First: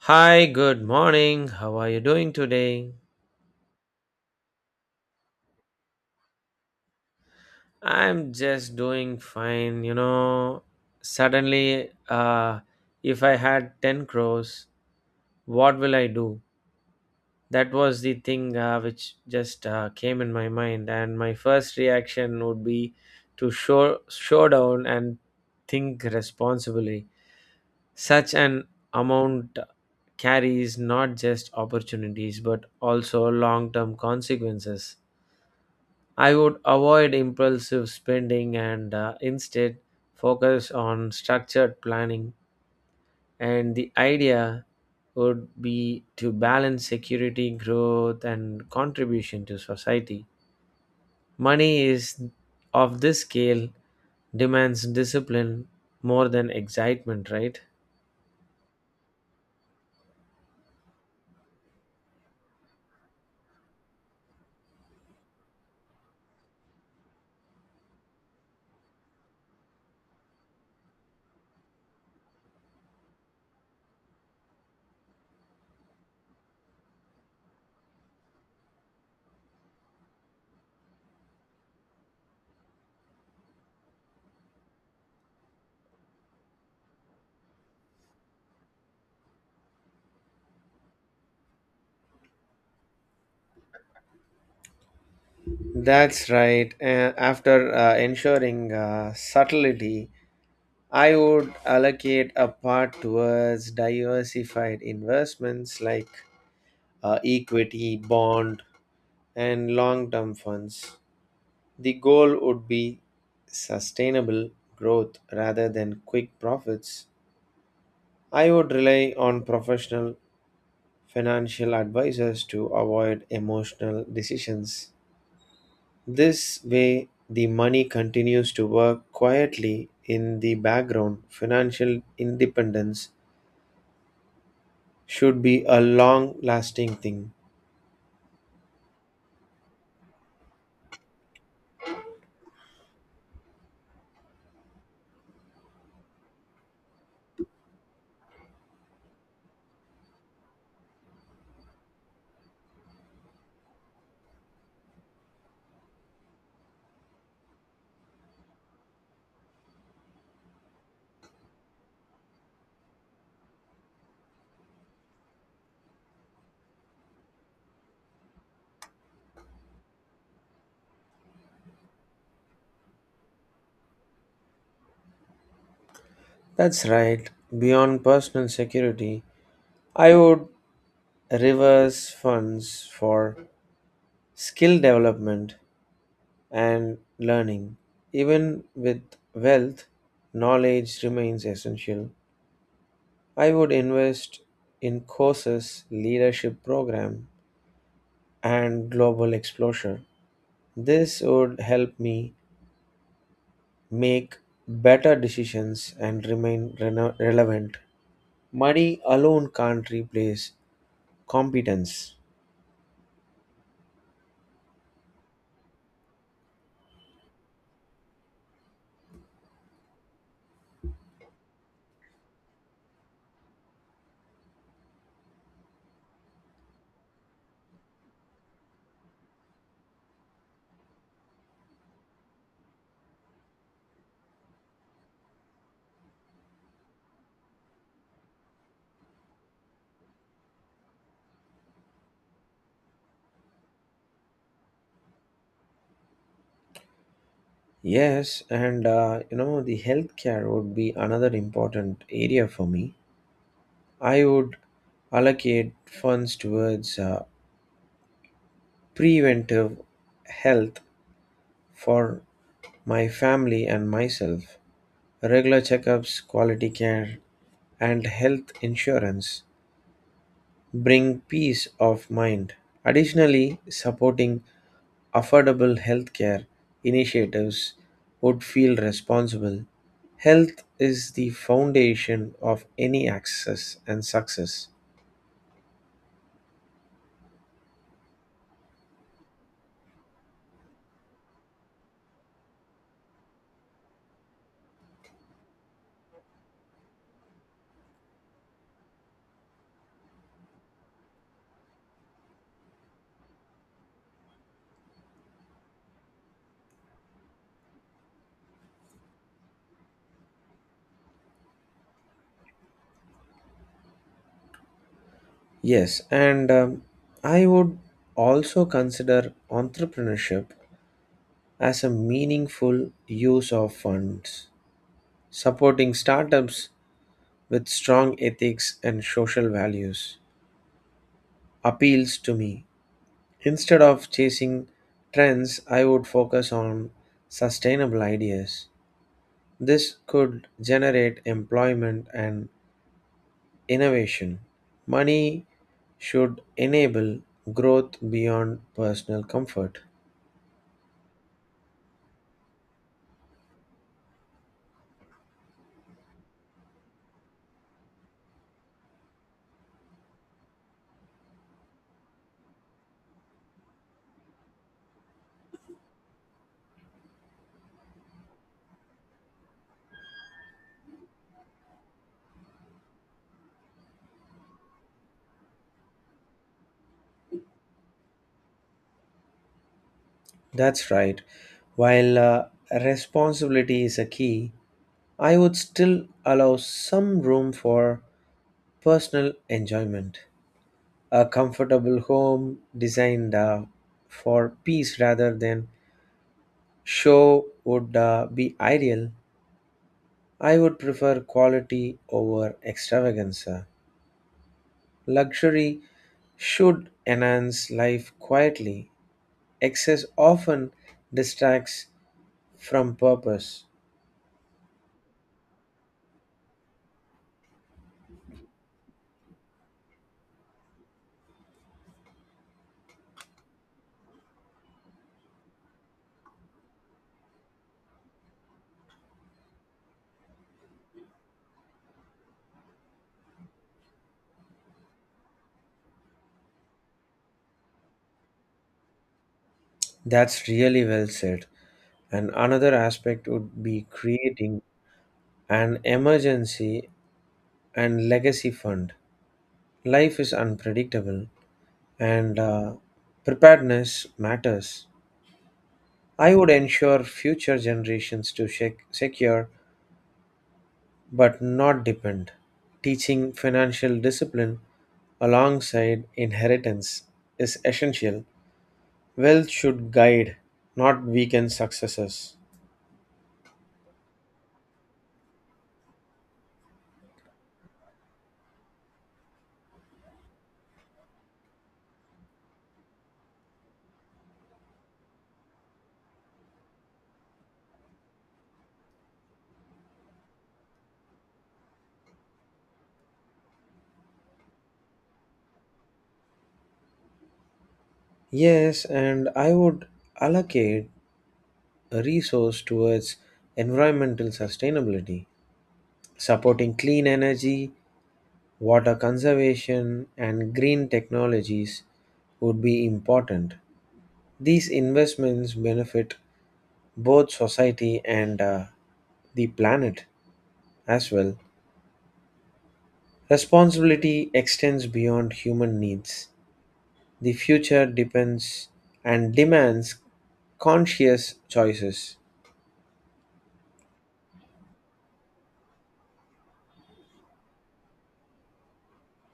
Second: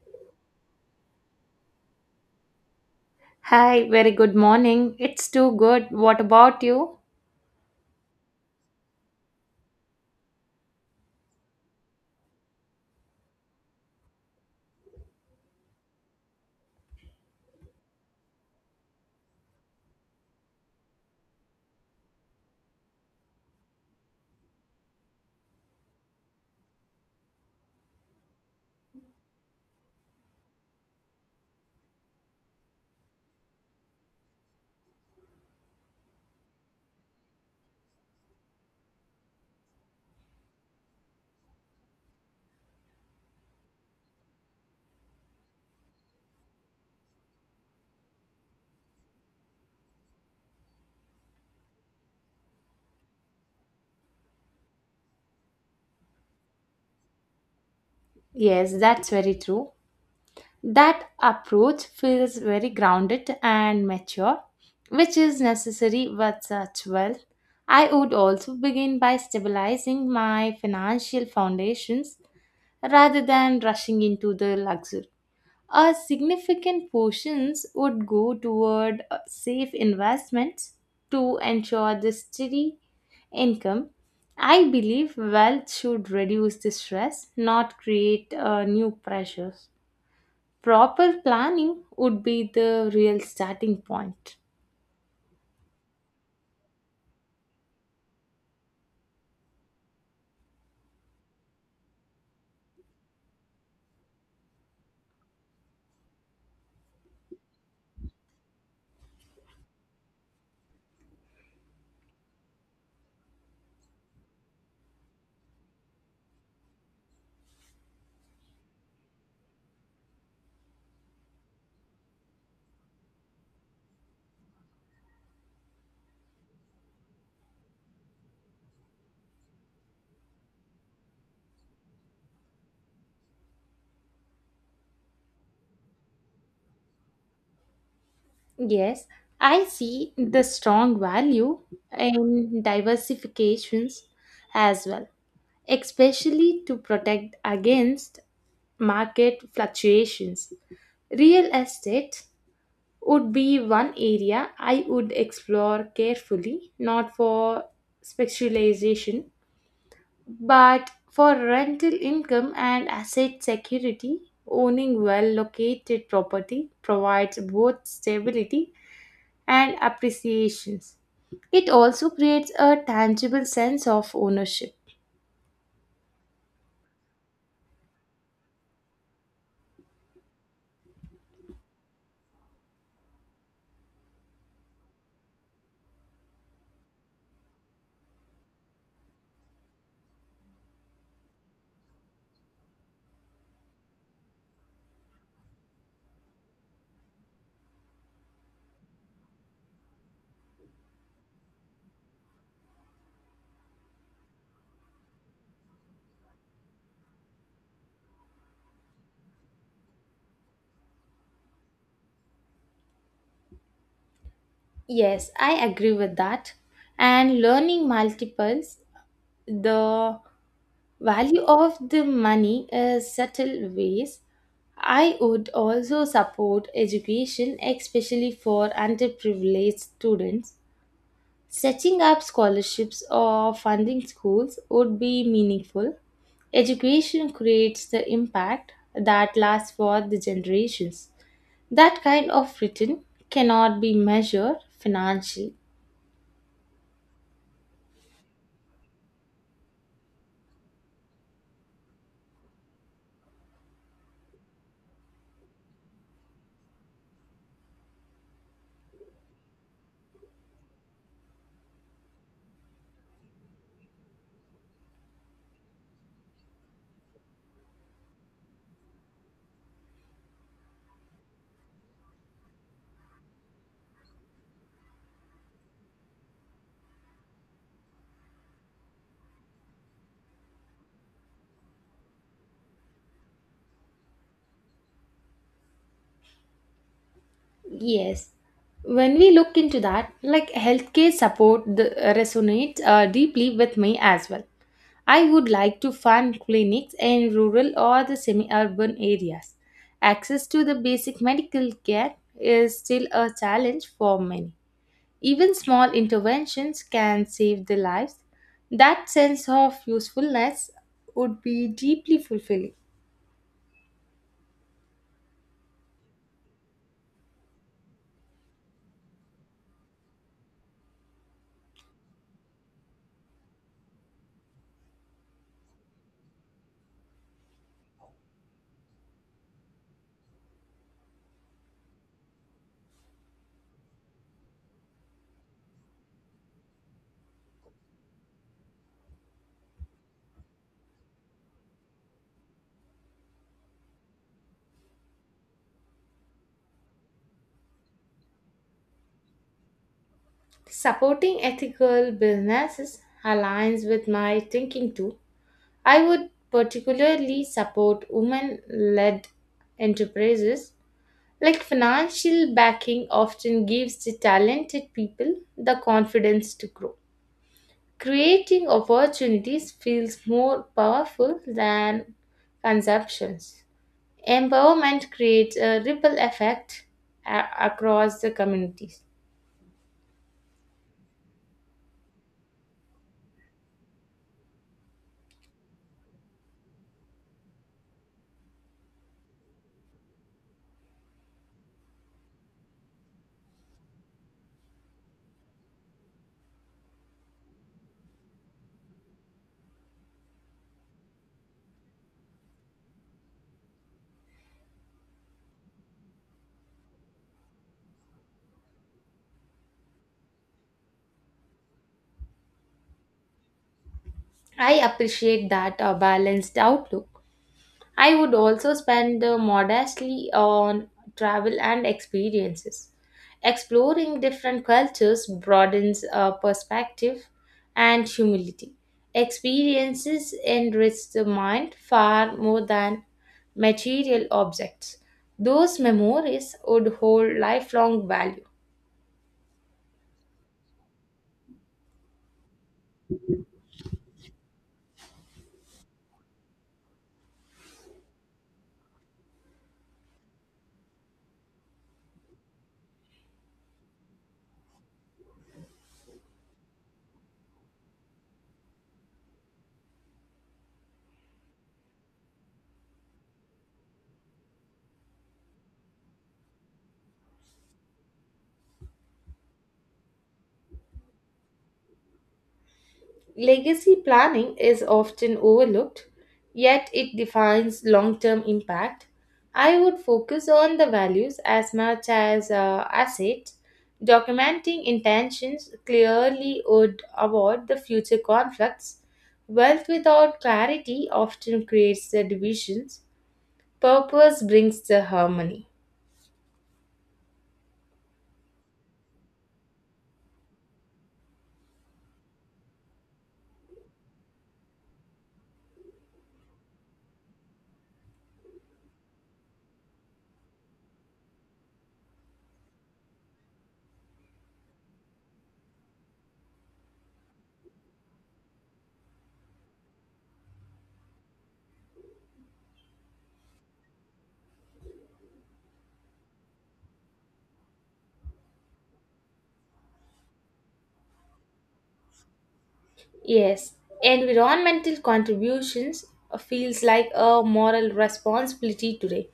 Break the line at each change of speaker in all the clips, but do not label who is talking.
Hi, good morning. How are you doing today?
Hi, very good morning. It's too good. What about you?
I'm just doing fine. Suddenly, if I had 10 crores, what will I do? That was the thing which just came in my mind. And my first reaction would be to show down and think responsibly. Such an amount carries not just opportunities but also long term consequences. I would avoid impulsive spending and instead focus on structured planning. And the idea would be to balance security, growth, and contribution to society. Money is of this scale demands discipline more than excitement, right?
Yes, that's very true. That approach feels very grounded and mature, which is necessary with such wealth. I would also begin by stabilizing my financial foundations rather than rushing into the luxury. A significant portions would go toward safe investments to ensure the steady income. I believe wealth should reduce the stress, not create new pressures. Proper planning would be the real starting point.
That's right. After ensuring subtlety, I would allocate a part towards diversified investments like equity, bond, and long term funds. The goal would be sustainable growth rather than quick profits. I would rely on professional financial advisors to avoid emotional decisions. This way, the money continues to work quietly in the background. Financial independence should be a long lasting thing.
Yes, I see the strong value in diversifications as well, especially to protect against market fluctuations. Real estate would be one area I would explore carefully, not for specialization, but for rental income and asset security. Owning well located property provides both stability and appreciations. It also creates a tangible sense of ownership.
That's right. Beyond personal security, I would reverse funds for skill development and learning. Even with wealth, knowledge remains essential. I would invest in courses, leadership program, and global exposure. This would help me make better decisions and remain relevant. Money alone can't replace competence.
Yes, I agree with that. And learning multiples the value of the money is subtle ways. I would also support education, especially for underprivileged students. Setting up scholarships or funding schools would be meaningful. Education creates the impact that lasts for the generations. That kind of return cannot be measured financially.
Yes, and the healthcare would be another important area for me. I would allocate funds towards preventive health for my family and myself. Regular checkups, quality care, and health insurance bring peace of mind. Additionally, supporting affordable healthcare initiatives would feel responsible. Health is the foundation of any access and success.
Yes. When we look into that, like healthcare support the resonates deeply with me as well. I would like to fund clinics in rural or the semi-urban areas. Access to the basic medical care is still a challenge for many. Even small interventions can save the lives. That sense of usefulness would be deeply fulfilling.
Yes, and I would also consider entrepreneurship as a meaningful use of funds. Supporting startups with strong ethics and social values appeals to me. Instead of chasing trends, I would focus on sustainable ideas. This could generate employment and innovation. Money should enable growth beyond personal comfort.
Supporting ethical businesses aligns with my thinking too. I would particularly support women led enterprises. Like financial backing often gives the talented people the confidence to grow. Creating opportunities feels more powerful than consumptions. Empowerment creates a ripple effect across the communities.
That's right. While responsibility is a key, I would still allow some room for personal enjoyment. A comfortable home designed for peace rather than show would be ideal. I would prefer quality over extravaganza. Luxury should enhance life quietly. Excess often distracts from purpose.
I appreciate that a balanced outlook. I would also spend modestly on travel and experiences. Exploring different cultures broadens our perspective and humility. Experiences enrich the mind far more than material objects. Those memories would hold lifelong value.
That's really well said. And another aspect would be creating an emergency and legacy fund. Life is unpredictable and preparedness matters. I would ensure future generations to secure but not depend. Teaching financial discipline alongside inheritance is essential. Wealth should guide, not weaken successes.
Legacy planning is often overlooked, yet it defines long term impact. I would focus on the values as much as assets. Documenting intentions clearly would avoid the future conflicts. Wealth without clarity often creates the divisions. Purpose brings the harmony.
Yes, and I would allocate a resource towards environmental sustainability. Supporting clean energy, water conservation, and green technologies would be important. These investments benefit both society and the planet as well. Responsibility extends beyond human needs. The future depends and demands conscious choices.
Yes, environmental contributions feels like a moral responsibility today.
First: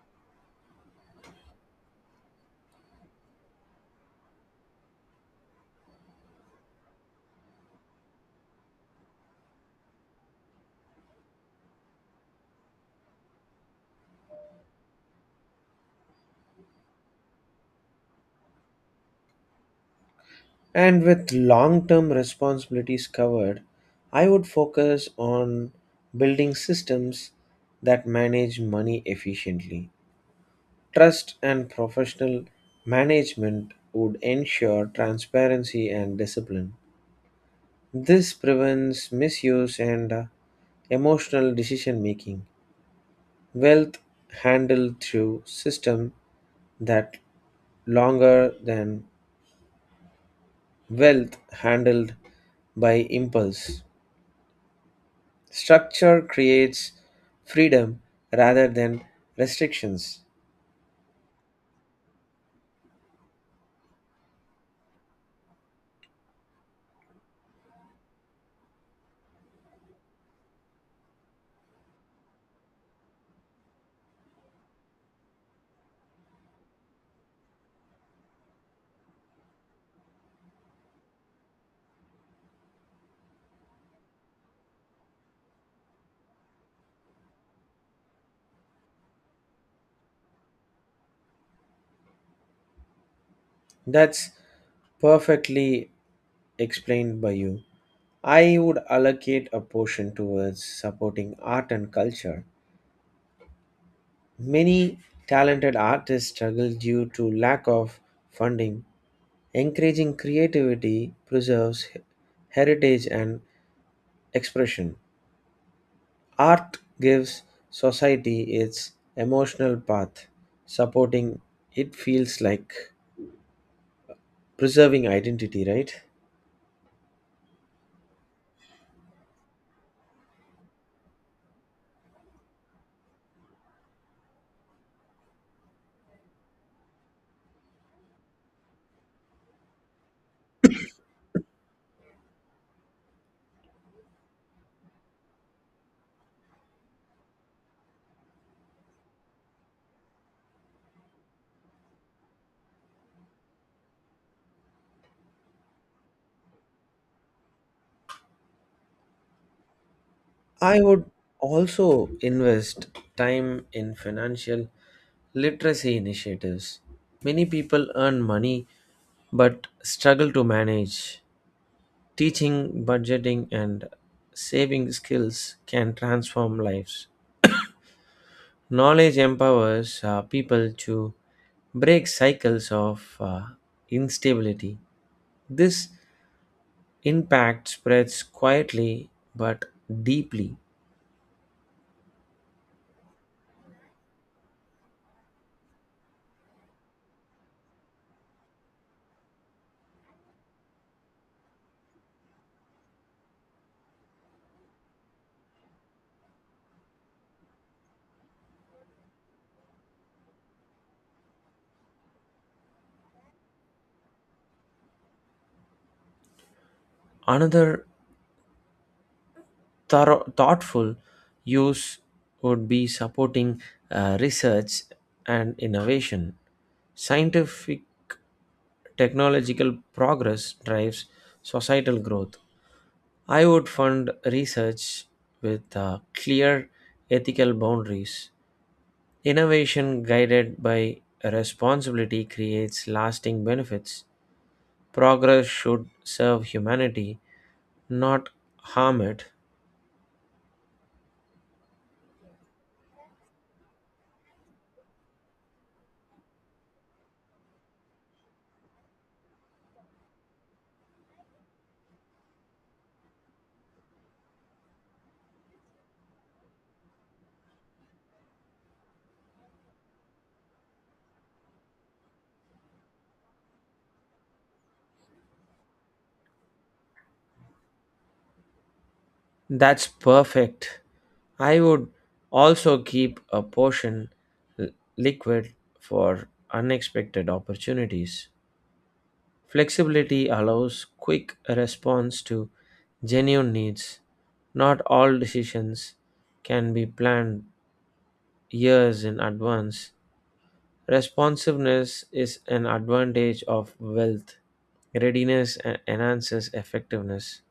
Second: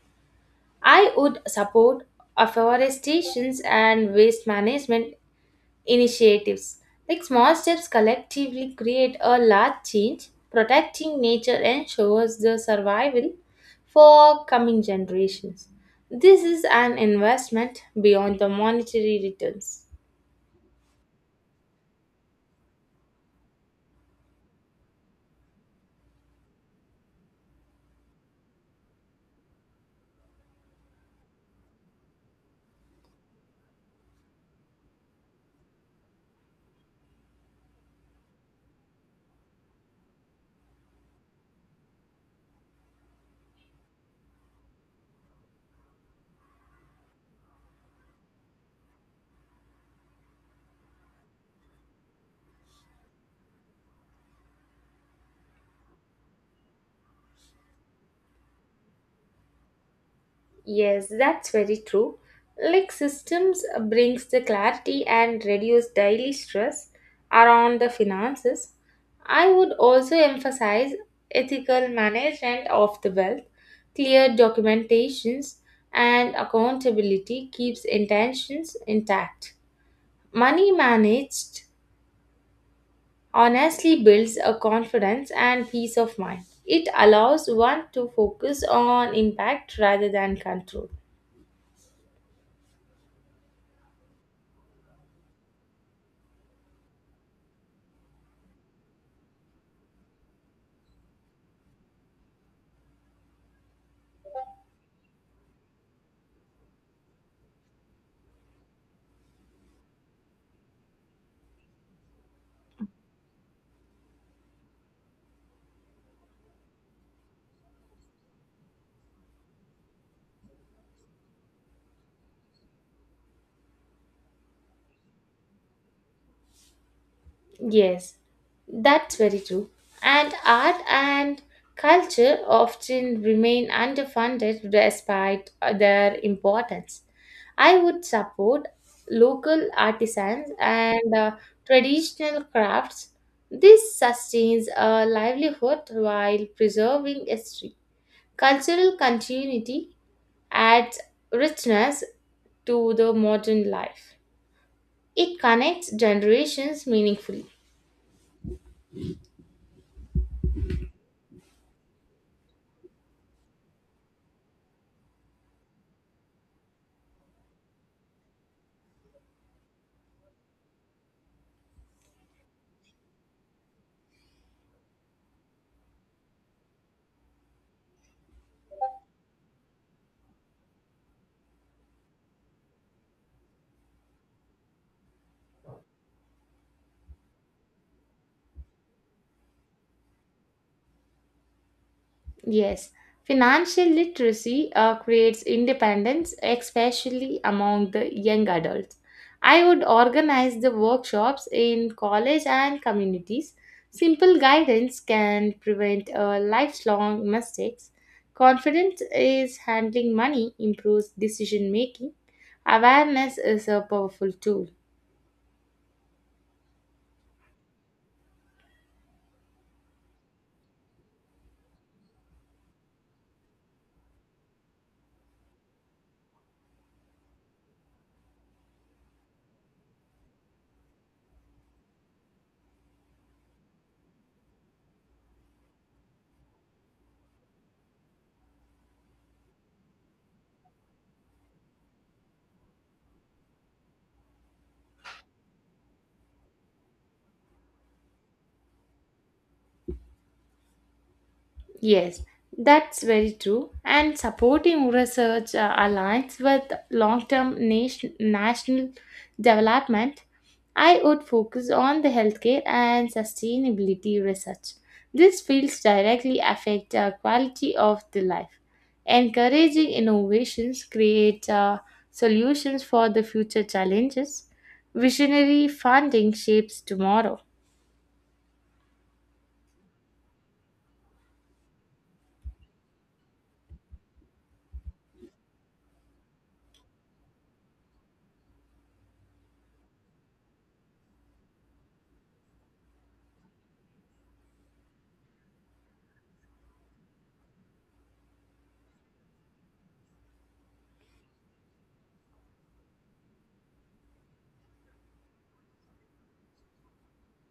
I would support afforestation and waste management initiatives. Like small steps collectively create a large change, protecting nature ensures the survival for coming generations. This is an investment beyond the monetary returns.
And with long term responsibilities covered, I would focus on building systems that manage money efficiently. Trust and professional management would ensure transparency and discipline. This prevents misuse and emotional decision making. Wealth handled through system that longer than wealth handled by impulse. Structure creates freedom rather than restrictions.
Yes, that's very true. Like systems brings the clarity and reduce daily stress around the finances. I would also emphasize ethical management of the wealth, clear documentations and accountability keeps intentions intact. Money managed honestly builds a confidence and peace of mind. It allows one to focus on impact rather than control.
That's perfectly explained by you. I would allocate a portion towards supporting art and culture. Many talented artists struggle due to lack of funding. Encouraging creativity preserves heritage and expression. Art gives society its emotional path. Supporting it feels like preserving identity, right?
Yes, that's very true. And art and culture often remain underfunded despite their importance. I would support local artisans and traditional crafts. This sustains a livelihood while preserving history. Cultural continuity adds richness to the modern life. It connects generations meaningfully.
I would also invest time in financial literacy initiatives. Many people earn money but struggle to manage. Teaching budgeting and saving skills can transform lives. Knowledge empowers people to break cycles of instability. This impact spreads quietly but deeply.
Yes, financial literacy creates independence, especially among the young adults. I would organize the workshops in college and communities. Simple guidance can prevent lifelong mistakes. Confidence is handling money, improves decision making. Awareness is a powerful tool.
Another thorough, thoughtful use would be supporting research and innovation. Scientific technological progress drives societal growth. I would fund research with clear ethical boundaries. Innovation guided by responsibility creates lasting benefits. Progress should serve humanity, not harm it.
Yes, that's very true. And supporting research aligns with long term national development. I would focus on the healthcare and sustainability research. These fields directly affect the quality of the life. Encouraging innovations create solutions for the future challenges. Visionary funding shapes tomorrow.
That's perfect. I would also keep a portion l- liquid for unexpected opportunities. Flexibility allows quick response to genuine needs. Not all decisions can be planned years in advance. Responsiveness is an advantage of wealth. Readiness enhances effectiveness.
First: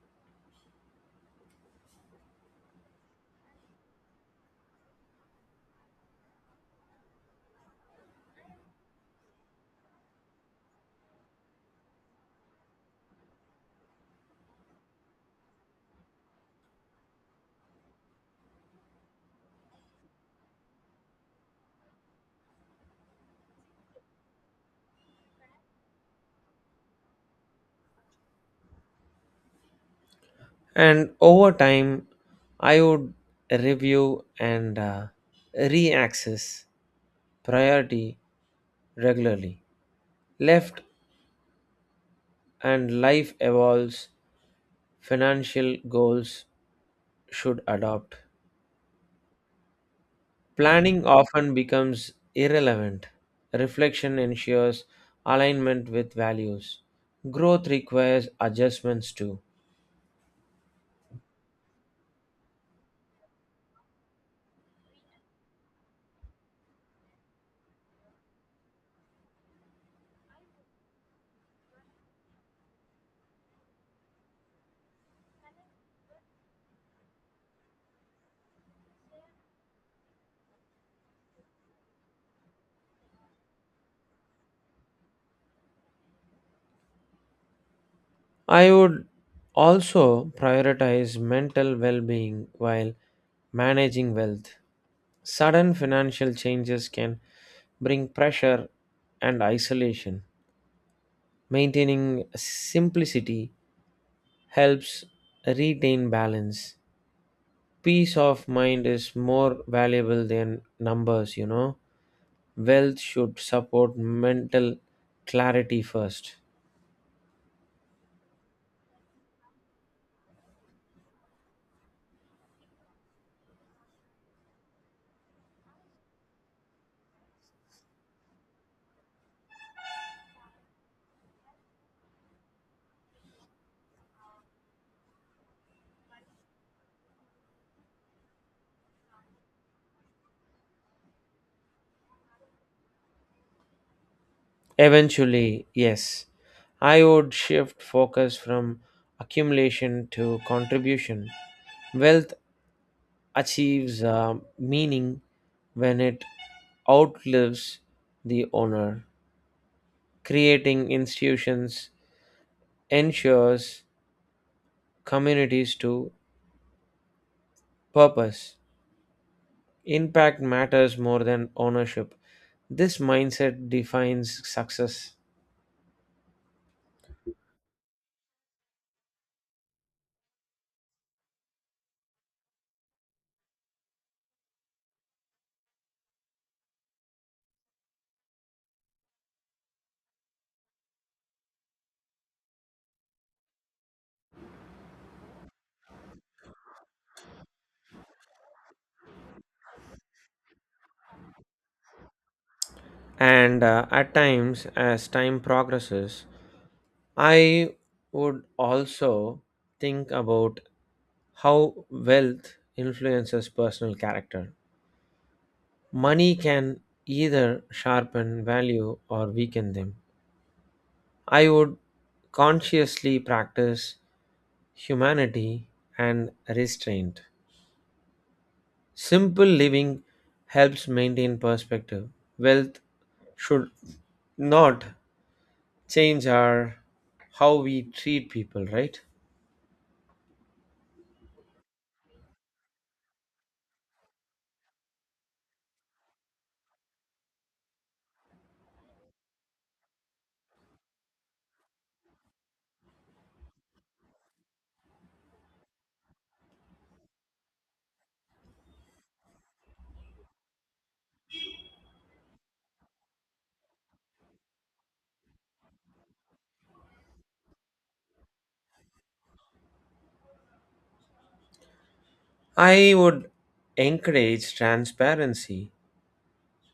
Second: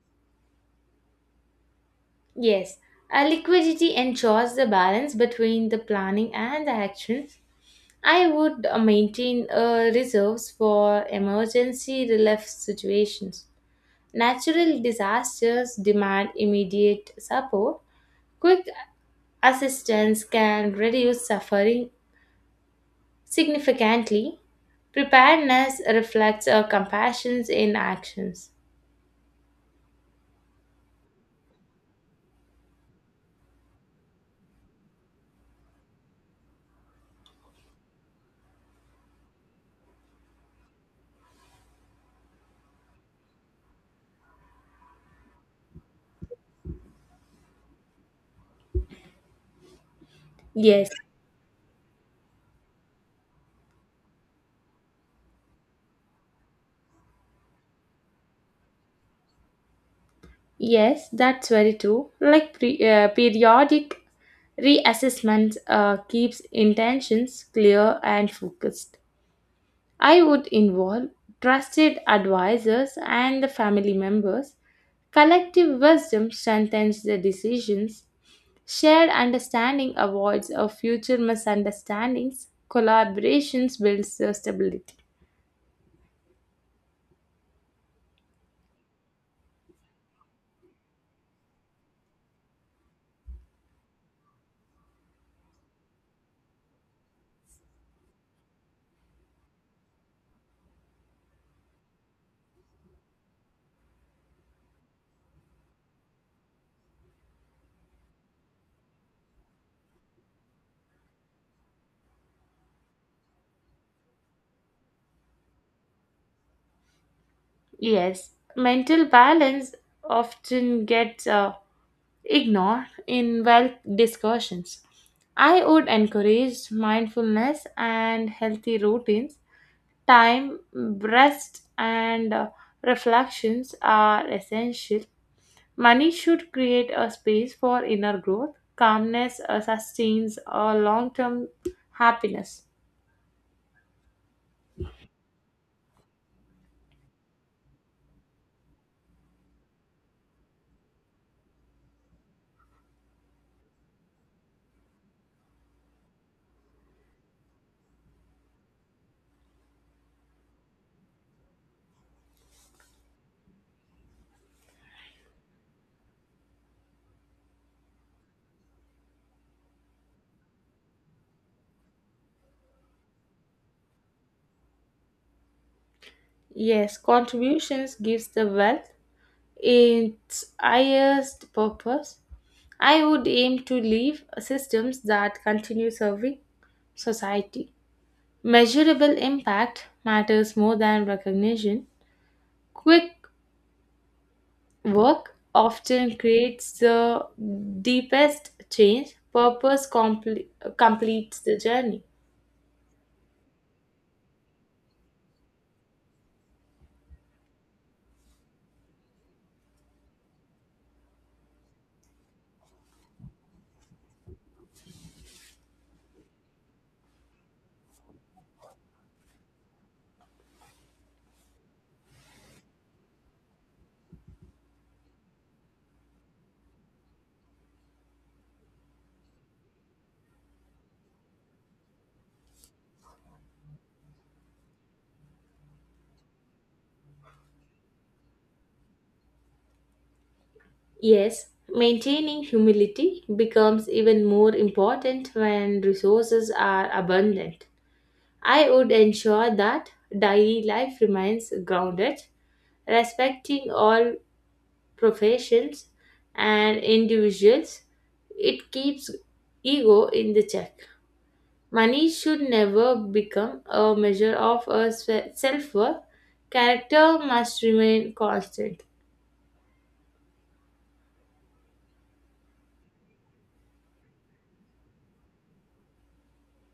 Yes, a liquidity ensures the balance between the planning and the action. I would maintain reserves for emergency relief situations. Natural disasters demand immediate support. Quick assistance can reduce suffering significantly. Preparedness reflects our compassion in actions.
And over time, I would review and re-access priority regularly. Left and life evolves, financial goals should adopt.
Yes.
Planning often becomes irrelevant. Reflection ensures alignment with values. Growth requires adjustments too.
Yes, that's very true. Like periodic reassessment keeps intentions clear and focused. I would involve trusted advisors and the family members. Collective wisdom strengthens the decisions. Shared understanding avoids of future misunderstandings. Collaborations builds the stability.
I would also prioritize mental well being while managing wealth. Sudden financial changes can bring pressure and isolation. Maintaining simplicity helps retain balance. Peace of mind is more valuable than numbers. Wealth should support mental clarity first.
Yes, mental balance often gets ignore in wealth discussions. I would encourage mindfulness and healthy routines. Time, rest, and reflections are essential. Money should create a space for inner growth. Calmness sustains a long-term happiness.
Eventually, yes, I would shift focus from accumulation to contribution. Wealth achieves meaning when it outlives the owner. Creating institutions ensures communities to purpose. Impact matters more than ownership. This mindset defines success.
Yes, contributions gives the wealth its highest purpose. I would aim to leave systems that continue serving society. Measurable impact matters more than recognition. Quick work often creates the deepest change, purpose completes the journey.
And at times, as time progresses, I would also think about how wealth influences personal character. Money can either sharpen value or weaken them. I would consciously practice humanity and restraint. Simple living helps maintain perspective. Wealth should not change our how we treat people, right?
Yes, maintaining humility becomes even more important when resources are abundant. I would ensure that daily life remains grounded, respecting all professions, and individuals, it keeps ego in the check. Money should never become a measure of a self worth. Character must remain constant.
I would encourage transparency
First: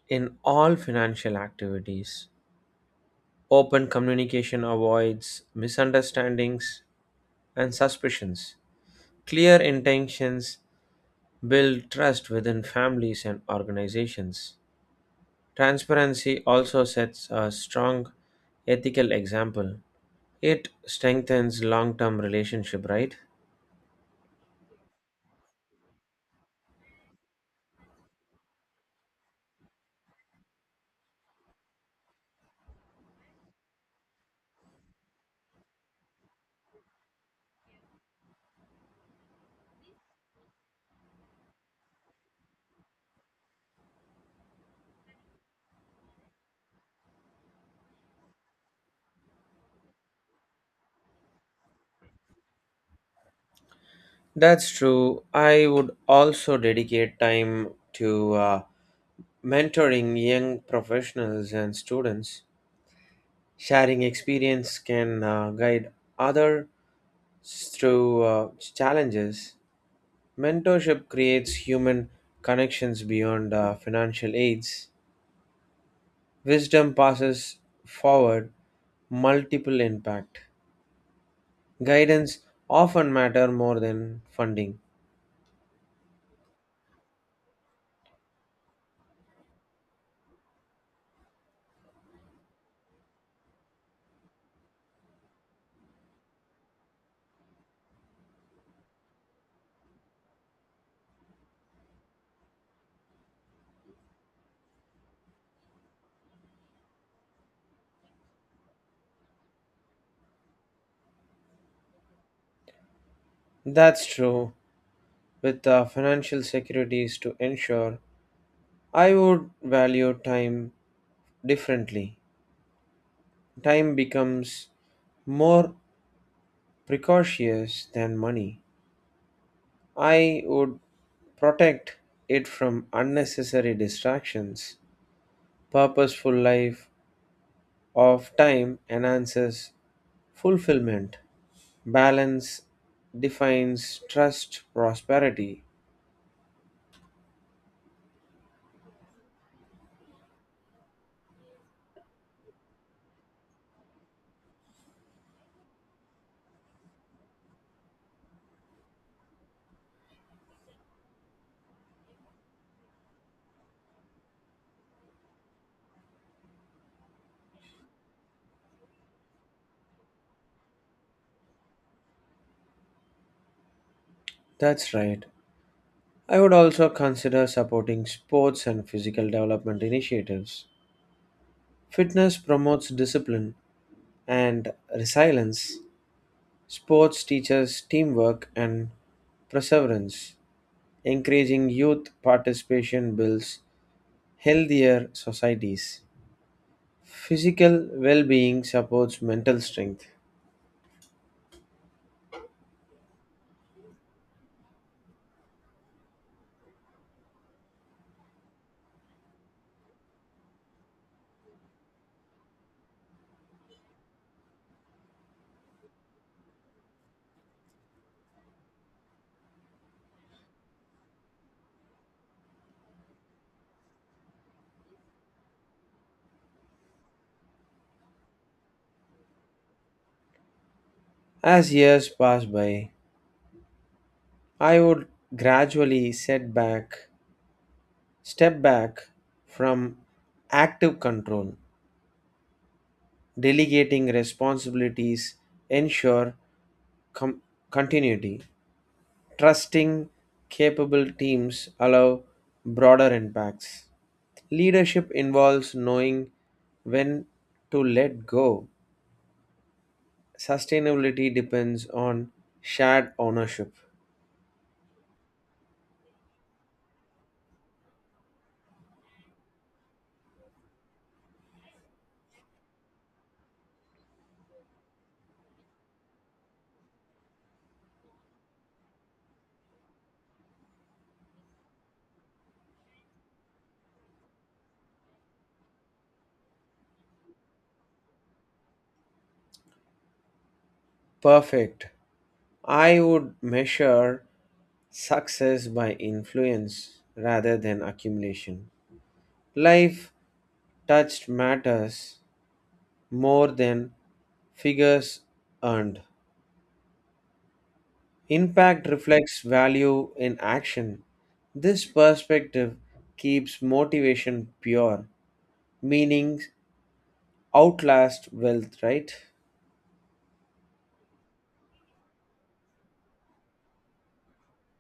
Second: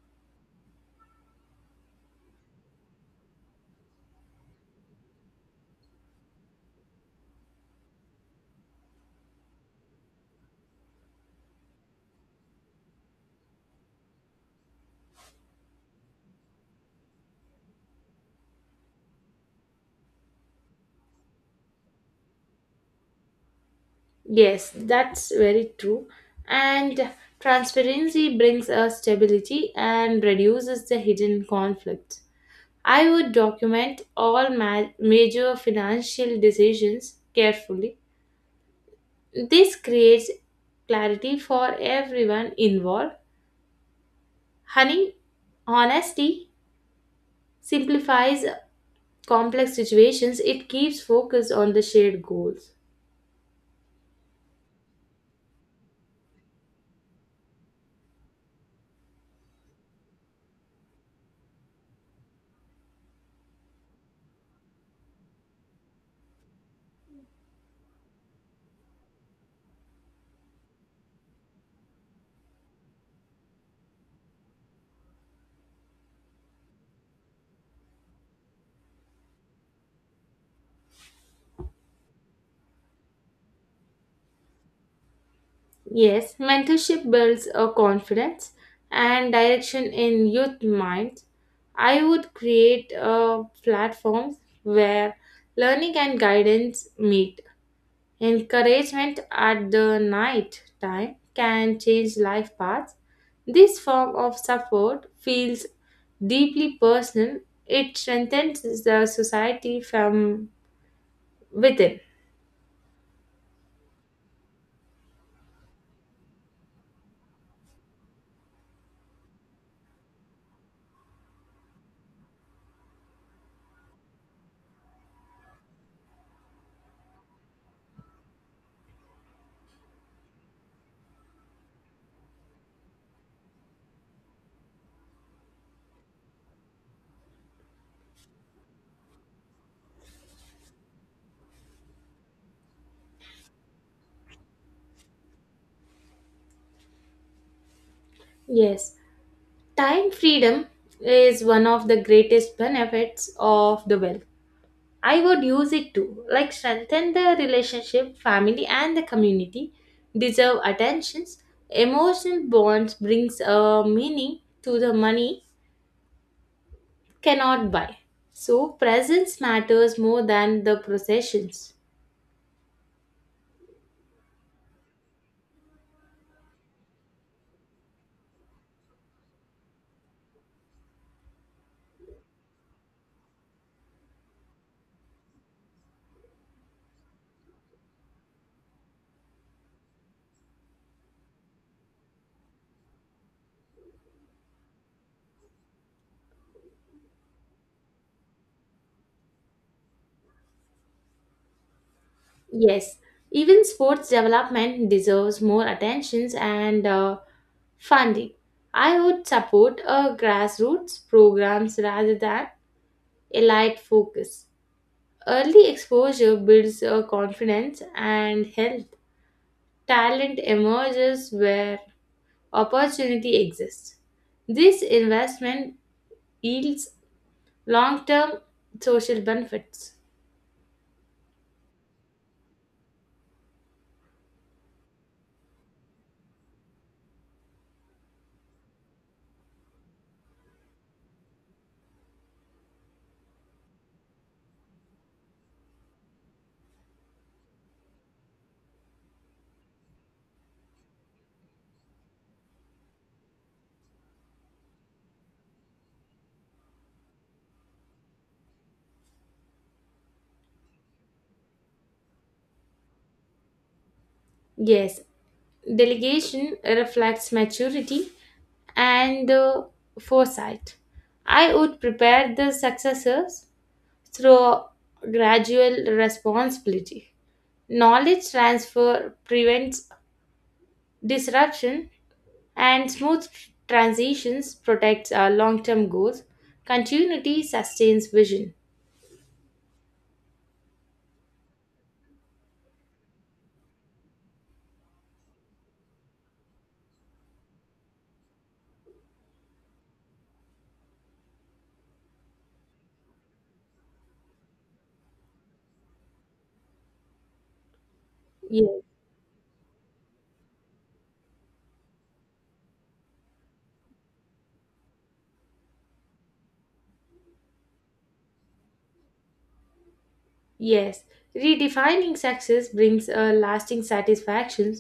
in all financial activities. Open communication avoids misunderstandings and suspicions. Clear intentions build trust within families and organizations. Transparency also sets a strong ethical example. It strengthens long term relationship, right?
Yes, that's very true. And transparency brings a stability and reduces the hidden conflicts. I would document all major financial decisions carefully. This creates clarity for everyone involved. Honey, honesty simplifies complex situations, it keeps focus on the shared goals.
That's true. I would also dedicate time to mentoring young professionals and students. Sharing experience can guide others through challenges. Mentorship creates human connections beyond financial aids. Wisdom passes forward, multiple impact. Guidance often matter more than funding.
Yes, mentorship builds a confidence and direction in youth minds. I would create a platform where learning and guidance meet. Encouragement at the night time can change life paths. This form of support feels deeply personal. It strengthens the society from within.
That's true. With the financial securities to ensure, I would value time differently. Time becomes more precocious than money. I would protect it from unnecessary distractions. Purposeful life of time enhances fulfillment. Balance defines trust prosperity.
Yes, time freedom is one of the greatest benefits of the wealth. I would use it to like strengthen the relationship, family, and the community, deserve attentions. Emotional bonds brings a meaning to the money cannot buy. So, presence matters more than the processions.
That's right. I would also consider supporting sports and physical development initiatives. Fitness promotes discipline and resilience. Sports teaches teamwork and perseverance. Encouraging youth participation builds healthier societies. Physical well being supports mental strength.
Yes, even sports development deserves more attentions and funding. I would support a grassroots programs rather than elite focus. Early exposure builds a confidence and health. Talent emerges where opportunity exists. This investment yields long term social benefits.
As years pass by, I would gradually set back, step back from active control, delegating responsibilities ensure com- continuity, trusting capable teams allow broader impacts. Leadership involves knowing when to let go. Sustainability depends on shared ownership.
Yes, delegation reflects maturity and foresight. I would prepare the successors through gradual responsibility. Knowledge transfer prevents disruption and smooth transitions protects our long-term goals. Continuity sustains vision.
Perfect. I would measure success by influence rather than accumulation. Life touched matters more than figures earned.
Yes.
Impact reflects value in action. This perspective keeps motivation pure, meaning outlast wealth, right?
Yes, redefining success brings a lasting satisfaction.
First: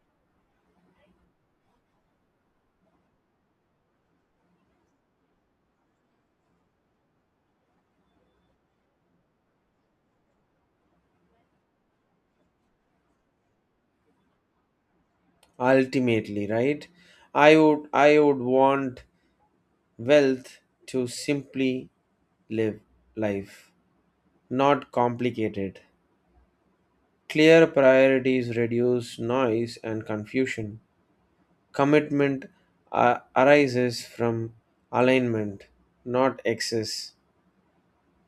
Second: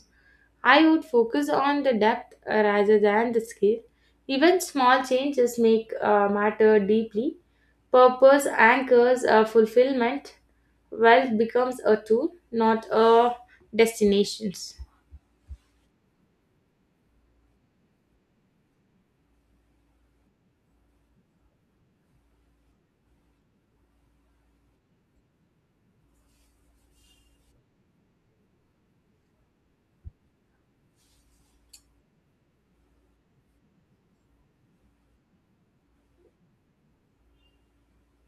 I would focus on the depth rather than the scale. Even small changes make matter deeply. Purpose anchors fulfillment. Wealth becomes a tool, not a destination.
Ultimately, right? I would want wealth to simply live life, not complicated. Clear priorities reduce noise and confusion. Commitment arises from alignment, not excess.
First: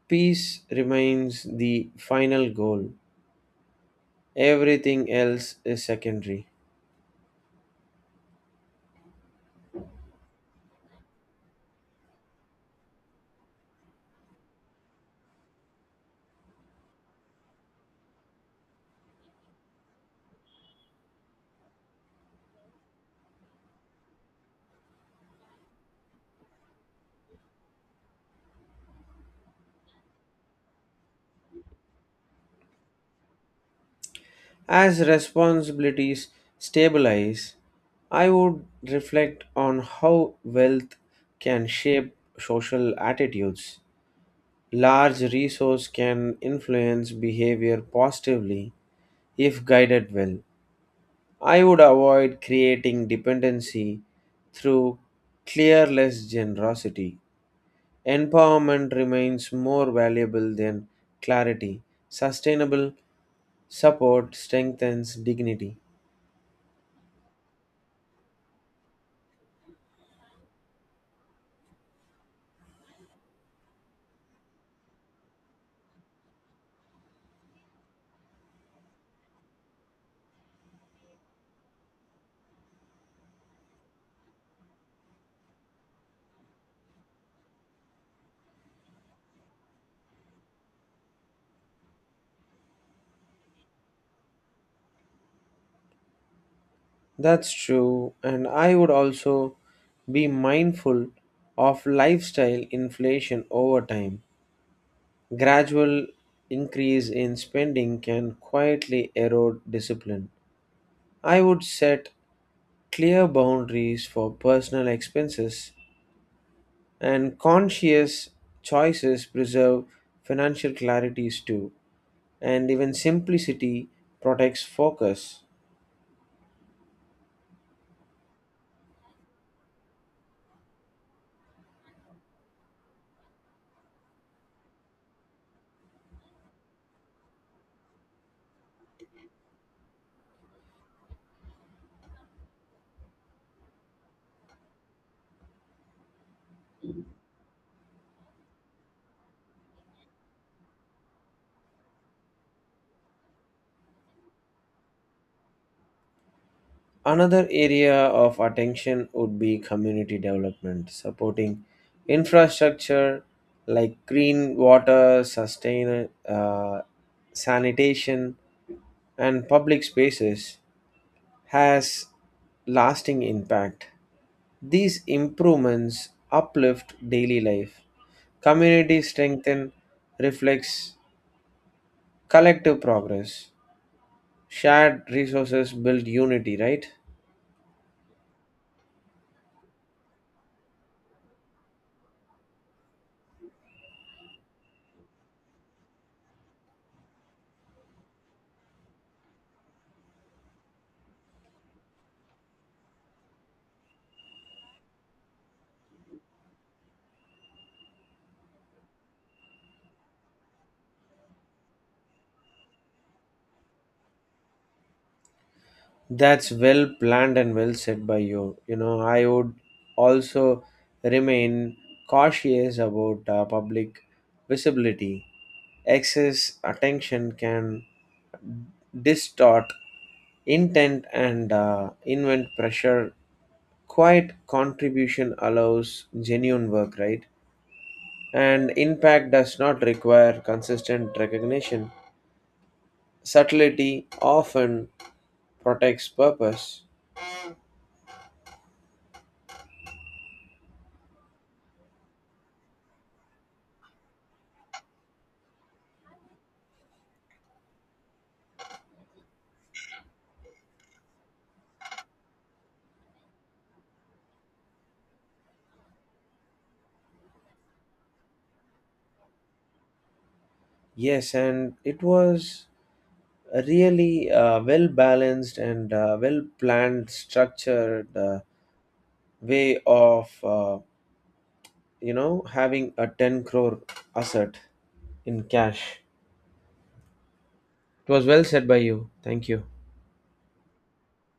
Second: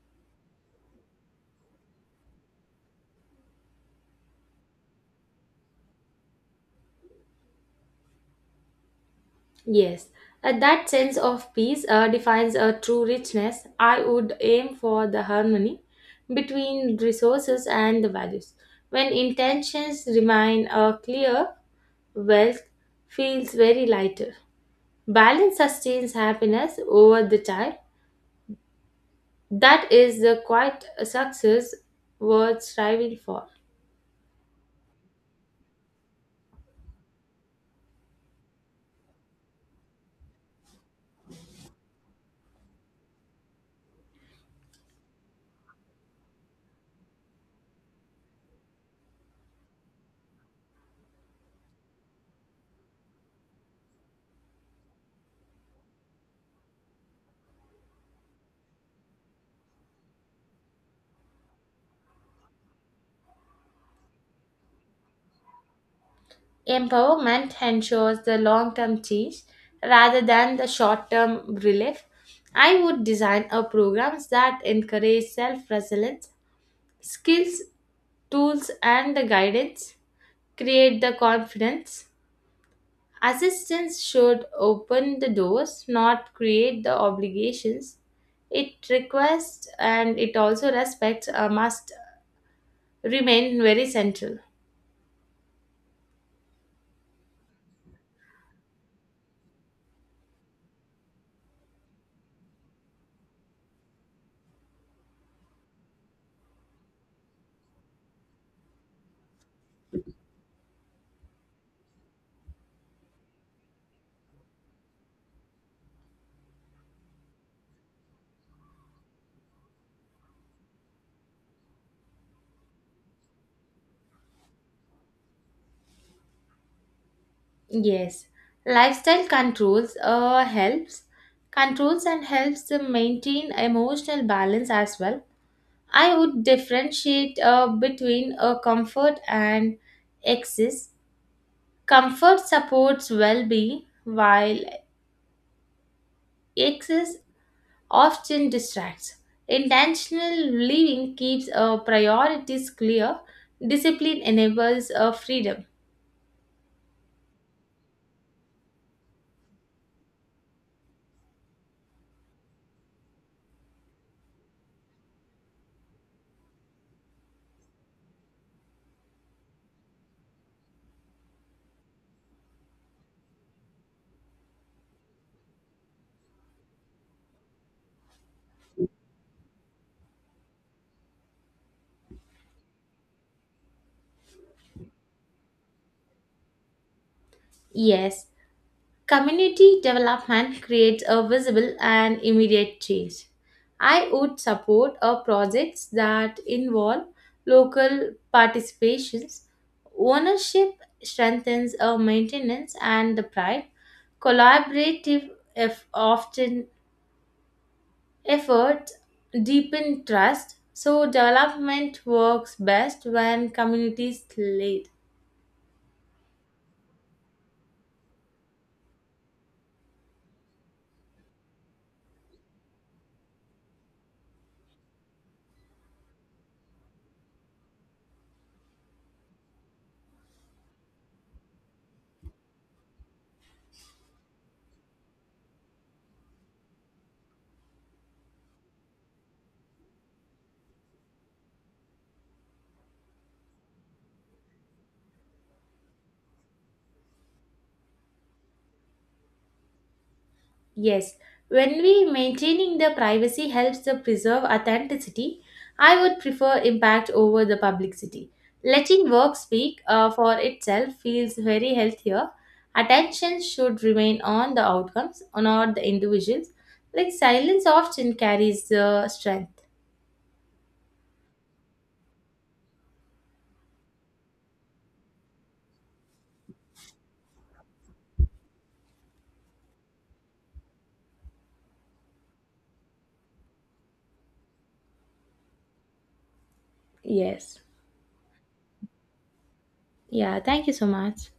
Peace remains the final goal, everything else is secondary.
Yes, that sense of peace defines a true richness. I would aim for the harmony between resources and the values. When intentions remain clear, wealth feels very lighter. Balance sustains happiness over the time. That is the quiet success worth striving for.
As responsibilities stabilize, I would reflect on how wealth can shape social attitudes. Large resource can influence behavior positively if guided well. I would avoid creating dependency through clearless generosity. Empowerment remains more valuable than clarity. Sustainable support strengthens dignity.
Empowerment ensures the long term change rather than the short term relief. I would design a programs that encourage self resilience, skills, tools, and the guidance, create the confidence. Assistance should open the doors, not create the obligations. It requests and it also respects must remain very central.
That's true, and I would also be mindful of lifestyle inflation over time. Gradual increase in spending can quietly erode discipline. I would set clear boundaries for personal expenses, and conscious choices preserve financial clarities too, and even simplicity protects focus.
Yes, lifestyle controls helps controls and helps them maintain emotional balance as well. I would differentiate between comfort and excess. Comfort supports well-being, while excess often distracts. Intentional living keeps priorities clear. Discipline enables freedom.
Another area of attention would be community development, supporting infrastructure like green water, sanitation, and public spaces has lasting impact. These improvements uplift daily life, community strengthen, reflects collective progress. Shared resources build unity, right?
Yes, community development creates a visible and immediate change. I would support a projects that involve local participations. Ownership strengthens a maintenance and the pride. Collaborative if often efforts deepen trust. So development works best when communities lead.
That's well planned and well said by you. You know, I would also remain cautious about public visibility. Excess attention can distort intent and invent pressure. Quiet contribution allows genuine work, right? And impact does not require consistent recognition. Subtlety often protects purpose.
Yes, when we maintaining the privacy helps to preserve authenticity, I would prefer impact over the publicity. Letting work speak for itself feels very healthier. Attention should remain on the outcomes, not the individuals. Like silence often carries the strength.
Yes, and it was a really well balanced and well planned, structured way of you know having a 10 crore asset in cash.
Yes.
It was well said by you. Thank you.
Yeah, thank you so much.